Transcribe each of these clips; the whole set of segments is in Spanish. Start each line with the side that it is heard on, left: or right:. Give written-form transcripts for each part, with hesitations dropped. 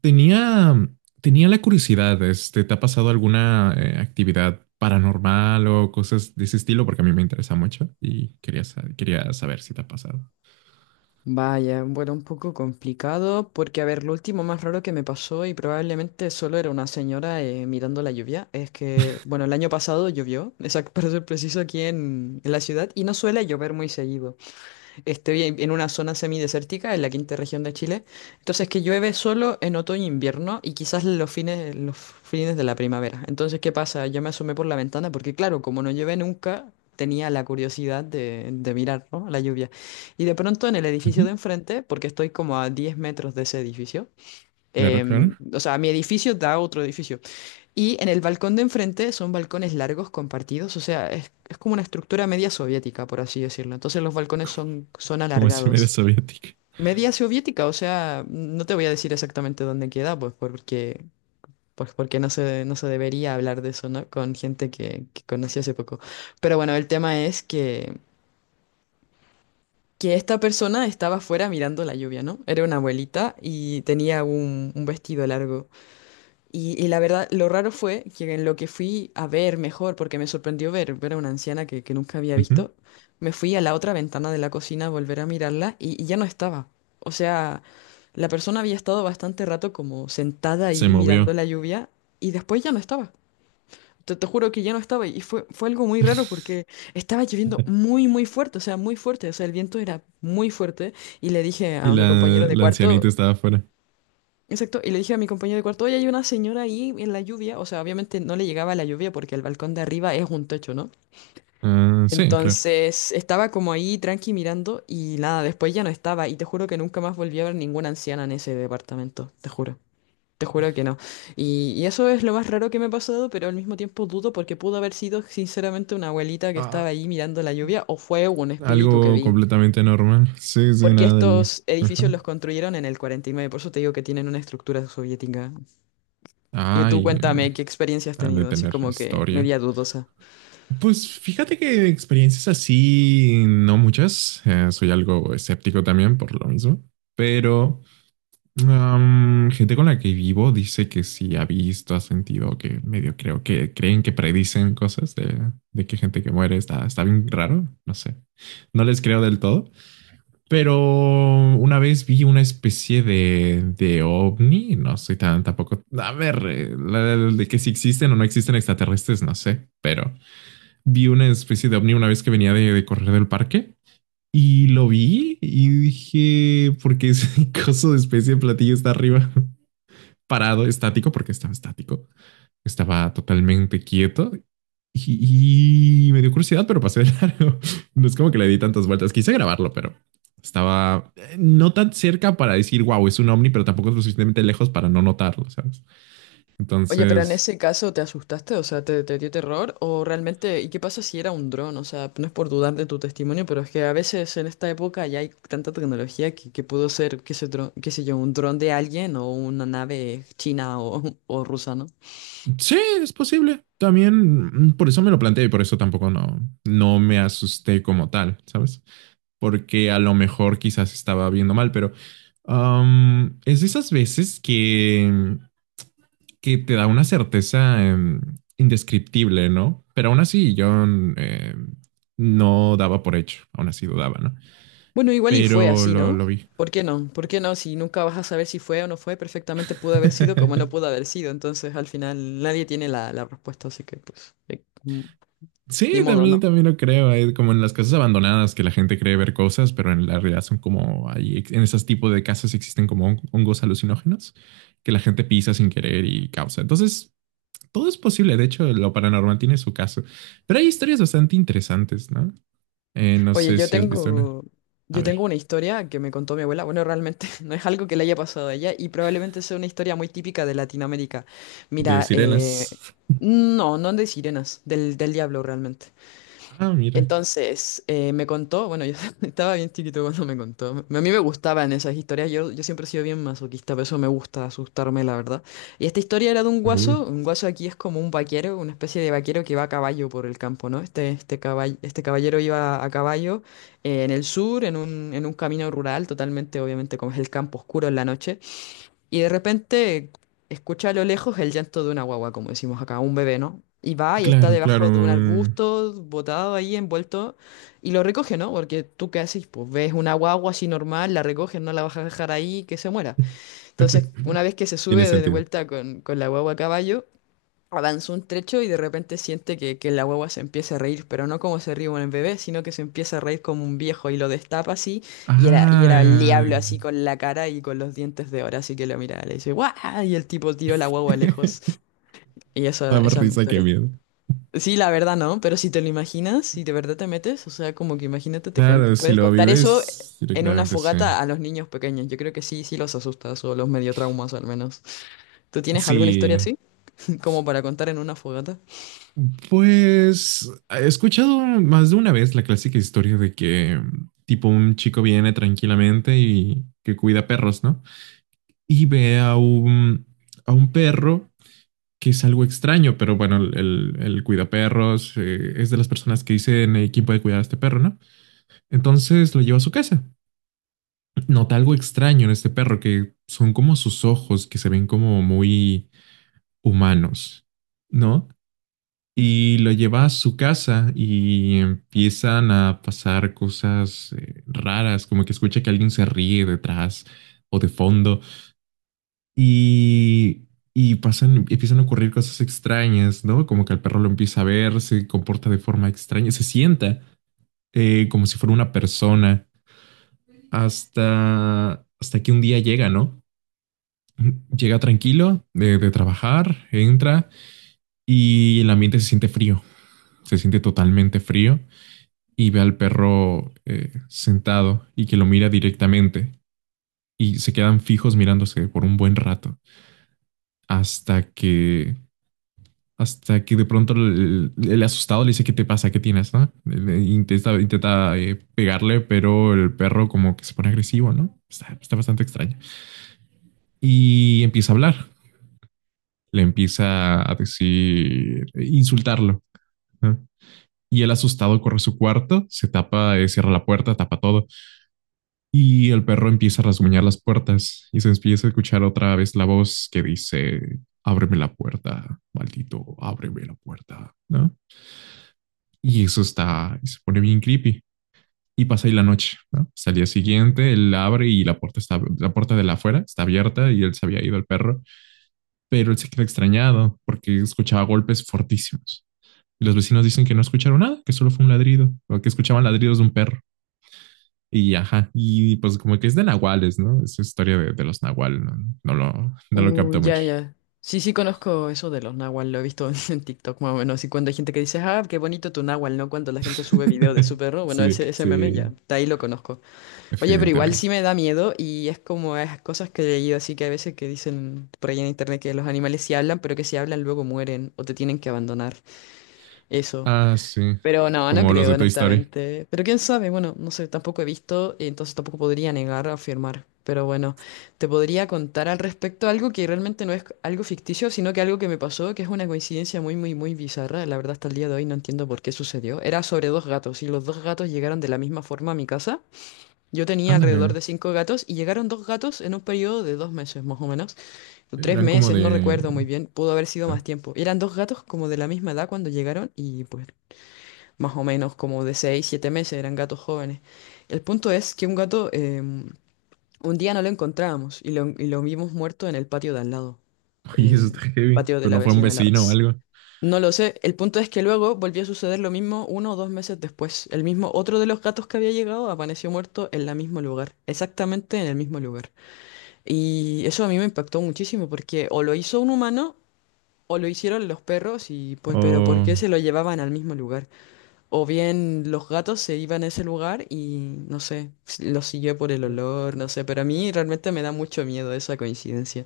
right: Tenía, tenía la curiosidad, ¿te ha pasado alguna actividad paranormal o cosas de ese estilo? Porque a mí me interesa mucho y quería saber si te ha pasado.
left: Vaya, bueno, un poco complicado porque, a ver, lo último más raro que me pasó y probablemente solo era una señora mirando la lluvia, es que, bueno, el año pasado llovió, exacto, para ser preciso, aquí en la ciudad y no suele llover muy seguido. Estoy en una zona semidesértica, en la quinta región de Chile. Entonces que llueve solo en otoño e invierno y quizás los fines de la primavera. Entonces, ¿qué pasa? Yo me asomé por la ventana porque, claro, como no llueve nunca, tenía la curiosidad de mirar, ¿no?, la lluvia. Y de pronto en el edificio
right: Ujú.
left: de enfrente, porque estoy como a 10 metros de ese edificio.
right: Claro, claro.
left: O sea, mi edificio da a otro edificio. Y en el balcón de enfrente son balcones largos compartidos, o sea, es como una estructura media soviética, por así decirlo. Entonces los balcones son
right: Como si me era
left: alargados.
right: soviética.
left: Media soviética, o sea, no te voy a decir exactamente dónde queda, pues porque, no se, debería hablar de eso, ¿no? Con gente que conocí hace poco. Pero bueno, el tema es que esta persona estaba afuera mirando la lluvia, ¿no? Era una abuelita y tenía un vestido largo. Y la verdad, lo raro fue que en lo que fui a ver mejor, porque me sorprendió ver a una anciana que nunca había
right: Ujú.
left: visto, me fui a la otra ventana de la cocina a volver a mirarla y ya no estaba. O sea, la persona había estado bastante rato como sentada
right: Se
left: ahí mirando
right: movió.
left: la lluvia y después ya no estaba. Te juro que ya no estaba y fue algo muy raro porque estaba lloviendo muy, muy fuerte, o sea, muy fuerte, o sea, el viento era muy fuerte y le dije
right: Y
left: a mi compañero de
right: la
left: cuarto.
right: ancianita estaba afuera.
left: Exacto, y le dije a mi compañero de cuarto, oye, hay una señora ahí en la lluvia, o sea, obviamente no le llegaba la lluvia porque el balcón de arriba es un techo, ¿no?
right: Ah, sí, claro.
left: Entonces estaba como ahí tranqui mirando y nada, después ya no estaba y te juro que nunca más volví a ver ninguna anciana en ese departamento, te juro que no. Y eso es lo más raro que me ha pasado, pero al mismo tiempo dudo porque pudo haber sido sinceramente una abuelita que estaba ahí mirando la lluvia o fue un
right: Claro.
left: espíritu que
right: Algo
left: vi.
right: completamente normal. Sí, sí,
left: Porque
right: nada del.
left: estos edificios
right: Ajá.
left: los construyeron en el 49, por eso te digo que tienen una estructura soviética. Y tú
right: Ay, ah,
left: cuéntame qué experiencia has
right: han de
left: tenido, así
right: tener
left: como que
right: historia.
left: media dudosa.
right: Pues fíjate que experiencias así, no muchas. Soy algo escéptico también por lo mismo. Pero gente con la que vivo dice que sí ha visto, ha sentido que medio creo que creen que predicen cosas de que gente que muere está, está bien raro. No sé. No les creo del todo. Pero una vez vi una especie de ovni, no soy tan tampoco, a ver, de que si existen o no existen extraterrestres, no sé, pero vi una especie de ovni una vez que venía de correr del parque y lo vi y dije, porque ese coso de especie de platillo está arriba, parado, estático, porque estaba estático, estaba totalmente quieto y me dio curiosidad, pero pasé de largo. No es como que le di tantas vueltas. Quise grabarlo, pero estaba no tan cerca para decir, wow, es un ovni, pero tampoco es lo suficientemente lejos para no notarlo, ¿sabes?
left: Oye, pero en
right: Entonces,
left: ese caso te asustaste, o sea, te dio terror, o realmente, ¿y qué pasa si era un dron? O sea, no es por dudar de tu testimonio, pero es que a veces en esta época ya hay tanta tecnología que pudo ser, qué sé, qué sé yo, un dron de alguien o una nave china o, o rusa, ¿no?
right: sí, es posible. También por eso me lo planteé y por eso tampoco no, no me asusté como tal, ¿sabes? Porque a lo mejor quizás estaba viendo mal, pero es de esas veces que te da una certeza indescriptible, ¿no? Pero aún así, yo eh, no daba por hecho, aún así dudaba, ¿no?
left: Bueno, igual y fue
right: Pero
left: así, ¿no?
right: lo vi.
left: ¿Por qué no? ¿Por qué no? Si nunca vas a saber si fue o no fue, perfectamente pudo haber sido como no pudo haber sido, entonces al final nadie tiene la respuesta, así que pues, ni
right: Sí,
left: modo,
right: también,
left: ¿no?
right: también lo creo. Hay como en las casas abandonadas que la gente cree ver cosas, pero en la realidad son como ahí, en esos tipos de casas existen como hongos alucinógenos que la gente pisa sin querer y causa. Entonces, todo es posible. De hecho, lo paranormal tiene su caso. Pero hay historias bastante interesantes, ¿no? No
left: Oye,
right: sé
left: yo
right: si has visto una.
left: tengo,
right: A
left: yo tengo
right: ver.
left: una historia que me contó mi abuela. Bueno, realmente no es algo que le haya pasado a ella y probablemente sea una historia muy típica de Latinoamérica.
right: De
left: Mira,
right: sirenas.
left: no, no de sirenas, del diablo realmente.
right: Ah, mira.
left: Entonces, me contó, bueno, yo estaba bien chiquito cuando me contó. A mí me gustaban esas historias, yo siempre he sido bien masoquista, por eso me gusta asustarme, la verdad. Y esta historia era de
right: Uy,
left: un guaso aquí es como un vaquero, una especie de vaquero que va a caballo por el campo, ¿no? Este caballero iba a caballo en el sur, en un, camino rural, totalmente, obviamente, como es el campo oscuro en la noche. Y de repente escucha a lo lejos el llanto de una guagua, como decimos acá, un bebé, ¿no? Y va y está
right: claro,
left: debajo de un
right: claro.
left: arbusto, botado ahí, envuelto, y lo recoge, ¿no? Porque tú qué haces, pues ves una guagua así normal, la recoges, no la vas a dejar ahí, que se muera. Entonces, una vez que se
right: Tiene
left: sube de
right: sentido.
left: vuelta con la guagua a caballo, avanzó un trecho y de repente siente que la guagua se empieza a reír, pero no como se ríe un bebé, sino que se empieza a reír como un viejo y lo destapa así, y era el
right: Ah,
left: diablo así con la cara y con los dientes de oro, así que lo mira, le dice, ¡guau! Y el tipo tiró la guagua lejos. Y eso,
right: daba
left: esa es mi
right: risa, qué
left: historia.
right: miedo.
left: Sí, la verdad no, pero si te lo imaginas, si de verdad te metes, o sea, como que imagínate, te cuento,
right: Claro, si
left: puedes
right: lo
left: contar eso
right: vives
left: en una
right: directamente, sí.
left: fogata a los niños pequeños. Yo creo que sí, sí los asustas o los medio traumas al menos. ¿Tú tienes alguna historia
right: Sí,
left: así, como para contar en una fogata?
right: pues he escuchado más de una vez la clásica historia de que tipo un chico viene tranquilamente y que cuida perros, ¿no? Y ve a a un perro que es algo extraño, pero bueno, el cuidaperros es de las personas que dicen quién puede cuidar a este perro, ¿no? Entonces lo lleva a su casa. Nota algo extraño en este perro, que son como sus ojos, que se ven como muy humanos, ¿no? Y lo lleva a su casa y empiezan a pasar cosas raras, como que escucha que alguien se ríe detrás o de fondo. Y, y pasan, empiezan a ocurrir cosas extrañas, ¿no? Como que el perro lo empieza a ver, se comporta de forma extraña, se sienta como si fuera una persona, hasta, hasta que un día llega, ¿no? Llega tranquilo de trabajar, entra y el ambiente se siente frío, se siente totalmente frío y ve al perro sentado y que lo mira directamente y se quedan fijos mirándose por un buen rato hasta que hasta que de pronto el asustado le dice, ¿qué te pasa? ¿Qué tienes? ¿No? Le intenta, intenta pegarle, pero el perro como que se pone agresivo, ¿no? Está, está bastante extraño. Y empieza a hablar, le empieza a decir, insultarlo, ¿no? Y el asustado corre a su cuarto, se tapa, cierra la puerta, tapa todo. Y el perro empieza a rasguñar las puertas y se empieza a escuchar otra vez la voz que dice, ábreme la puerta, maldito, ábreme la puerta, ¿no? Y eso está, se pone bien creepy. Y pasa ahí la noche, ¿no? Hasta el día siguiente, él abre y la puerta, está, la puerta de la afuera está abierta y él se había ido el perro, pero él se queda extrañado porque escuchaba golpes fortísimos. Y los vecinos dicen que no escucharon nada, que solo fue un ladrido, o que escuchaban ladridos de un perro. Y ajá, y pues como que es de nahuales, ¿no? Es historia de los nahuales, ¿no? No lo, no lo capta
left: Ya,
right: mucho.
left: ya. Sí, sí conozco eso de los náhuatl, lo he visto en TikTok más o menos. Y cuando hay gente que dice, ah, qué bonito tu náhuatl, ¿no? Cuando la gente sube video de su perro, bueno,
right: sí,
left: ese meme
right: sí,
left: ya, de ahí lo conozco. Oye, pero igual sí
right: evidentemente.
left: me da miedo y es como esas cosas que he leído así que a veces que dicen por ahí en internet que los animales sí hablan, pero que si hablan luego mueren o te tienen que abandonar. Eso.
right: Ah, sí,
left: Pero no, no
right: como los
left: creo,
right: de Toy Story.
left: honestamente. Pero quién sabe, bueno, no sé, tampoco he visto, y entonces tampoco podría negar o afirmar. Pero bueno, te podría contar al respecto algo que realmente no es algo ficticio, sino que algo que me pasó, que es una coincidencia muy, muy, muy bizarra. La verdad, hasta el día de hoy no entiendo por qué sucedió. Era sobre dos gatos, y los dos gatos llegaron de la misma forma a mi casa. Yo tenía
right: Ándale.
left: alrededor de cinco gatos, y llegaron dos gatos en un periodo de 2 meses, más o menos. O tres
right: Eran como
left: meses, no
right: de.
left: recuerdo muy bien, pudo haber sido más tiempo. Eran dos gatos como de la misma edad cuando llegaron, y pues más o menos como de 6 7 meses, eran gatos jóvenes. El punto es que un gato, un día no lo encontrábamos y lo vimos muerto en el patio de al lado,
right: Oye, eso
left: eh,
right: está heavy.
left: patio de
right: Pero
left: la
right: no fue un
left: vecina de al lado.
right: vecino o algo.
left: No lo sé, el punto es que luego volvió a suceder lo mismo uno o dos meses después. El mismo, otro de los gatos que había llegado apareció muerto en el mismo lugar, exactamente en el mismo lugar. Y eso a mí me impactó muchísimo porque o lo hizo un humano o lo hicieron los perros y pues, pero ¿por
right: O
left: qué se lo llevaban al mismo lugar? O bien los gatos se iban a ese lugar y no sé, si los siguió por el olor, no sé, pero a mí realmente me da mucho miedo esa coincidencia,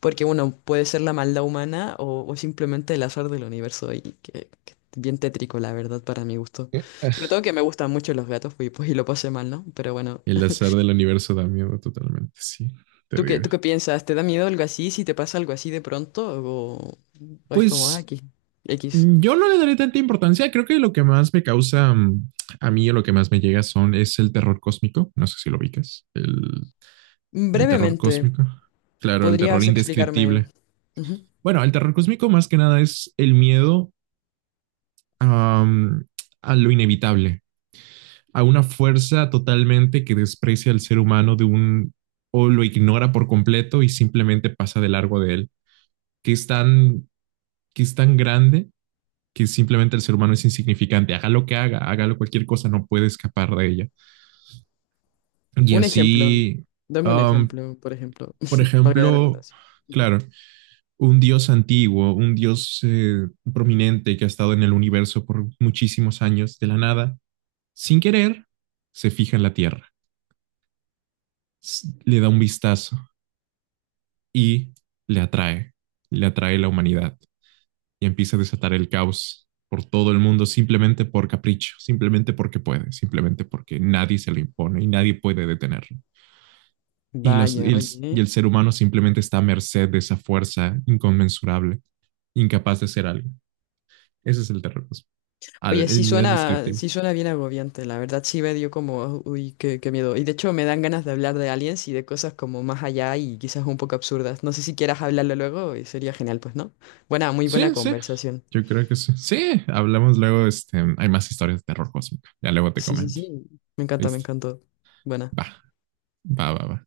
left: porque bueno, puede ser la maldad humana o simplemente el azar del universo y que bien tétrico, la verdad, para mi gusto. Sobre todo que me gustan mucho los gatos pues, y lo pasé mal, ¿no? Pero bueno,
right: el azar del universo da miedo totalmente. Sí, te
left: ¿tú qué,
right: digo.
left: tú qué piensas? ¿Te da miedo algo así si te pasa algo así de pronto o es como, ah,
right: Pues
left: aquí, X?
right: yo no le daré tanta importancia. Creo que lo que más me causa a mí o lo que más me llega son es el terror cósmico. No sé si lo ubicas. El terror
left: Brevemente,
right: cósmico. Claro, el terror
left: ¿podrías explicarme?
right: indescriptible.
left: Ujú.
right: Bueno, el terror cósmico más que nada es el miedo a a lo inevitable, a una fuerza totalmente que desprecia al ser humano de un o lo ignora por completo y simplemente pasa de largo de él, que es tan, que es tan grande que simplemente el ser humano es insignificante, haga lo que haga, hágalo cualquier cosa, no puede escapar de ella. Y
left: Un ejemplo.
right: así,
left: Dame un
right: um,
left: ejemplo, por ejemplo,
right: por
left: para que haya
right: ejemplo,
left: redundancia. Ujú.
right: claro, un dios antiguo, un dios prominente que ha estado en el universo por muchísimos años, de la nada, sin querer, se fija en la Tierra, le da un vistazo y le atrae, le atrae la humanidad y empieza a desatar el caos por todo el mundo simplemente por capricho, simplemente porque puede, simplemente porque nadie se lo impone y nadie puede detenerlo. Y, las,
left: Vaya,
right: y
left: oye.
right: el ser humano simplemente está a merced de esa fuerza inconmensurable, incapaz de hacer algo. Ese es el terrorismo,
left: Oye,
right: al, el
left: sí
right: miedo al
left: suena,
right: descriptivo.
left: sí suena bien agobiante, la verdad sí me dio como, uy, qué miedo. Y de hecho me dan ganas de hablar de aliens y de cosas como más allá y quizás un poco absurdas. No sé si quieras hablarlo luego y sería genial, pues, ¿no? Buena, muy buena
right: Sí, sí,
left: conversación.
right: yo creo que sí. Sí, hablamos luego, este, hay más historias de terror cósmico. Ya luego te
left: Sí, sí,
right: comento.
left: sí. Me encanta, me
right: Listo.
left: encantó. Buena.
right: Va, va, va, va.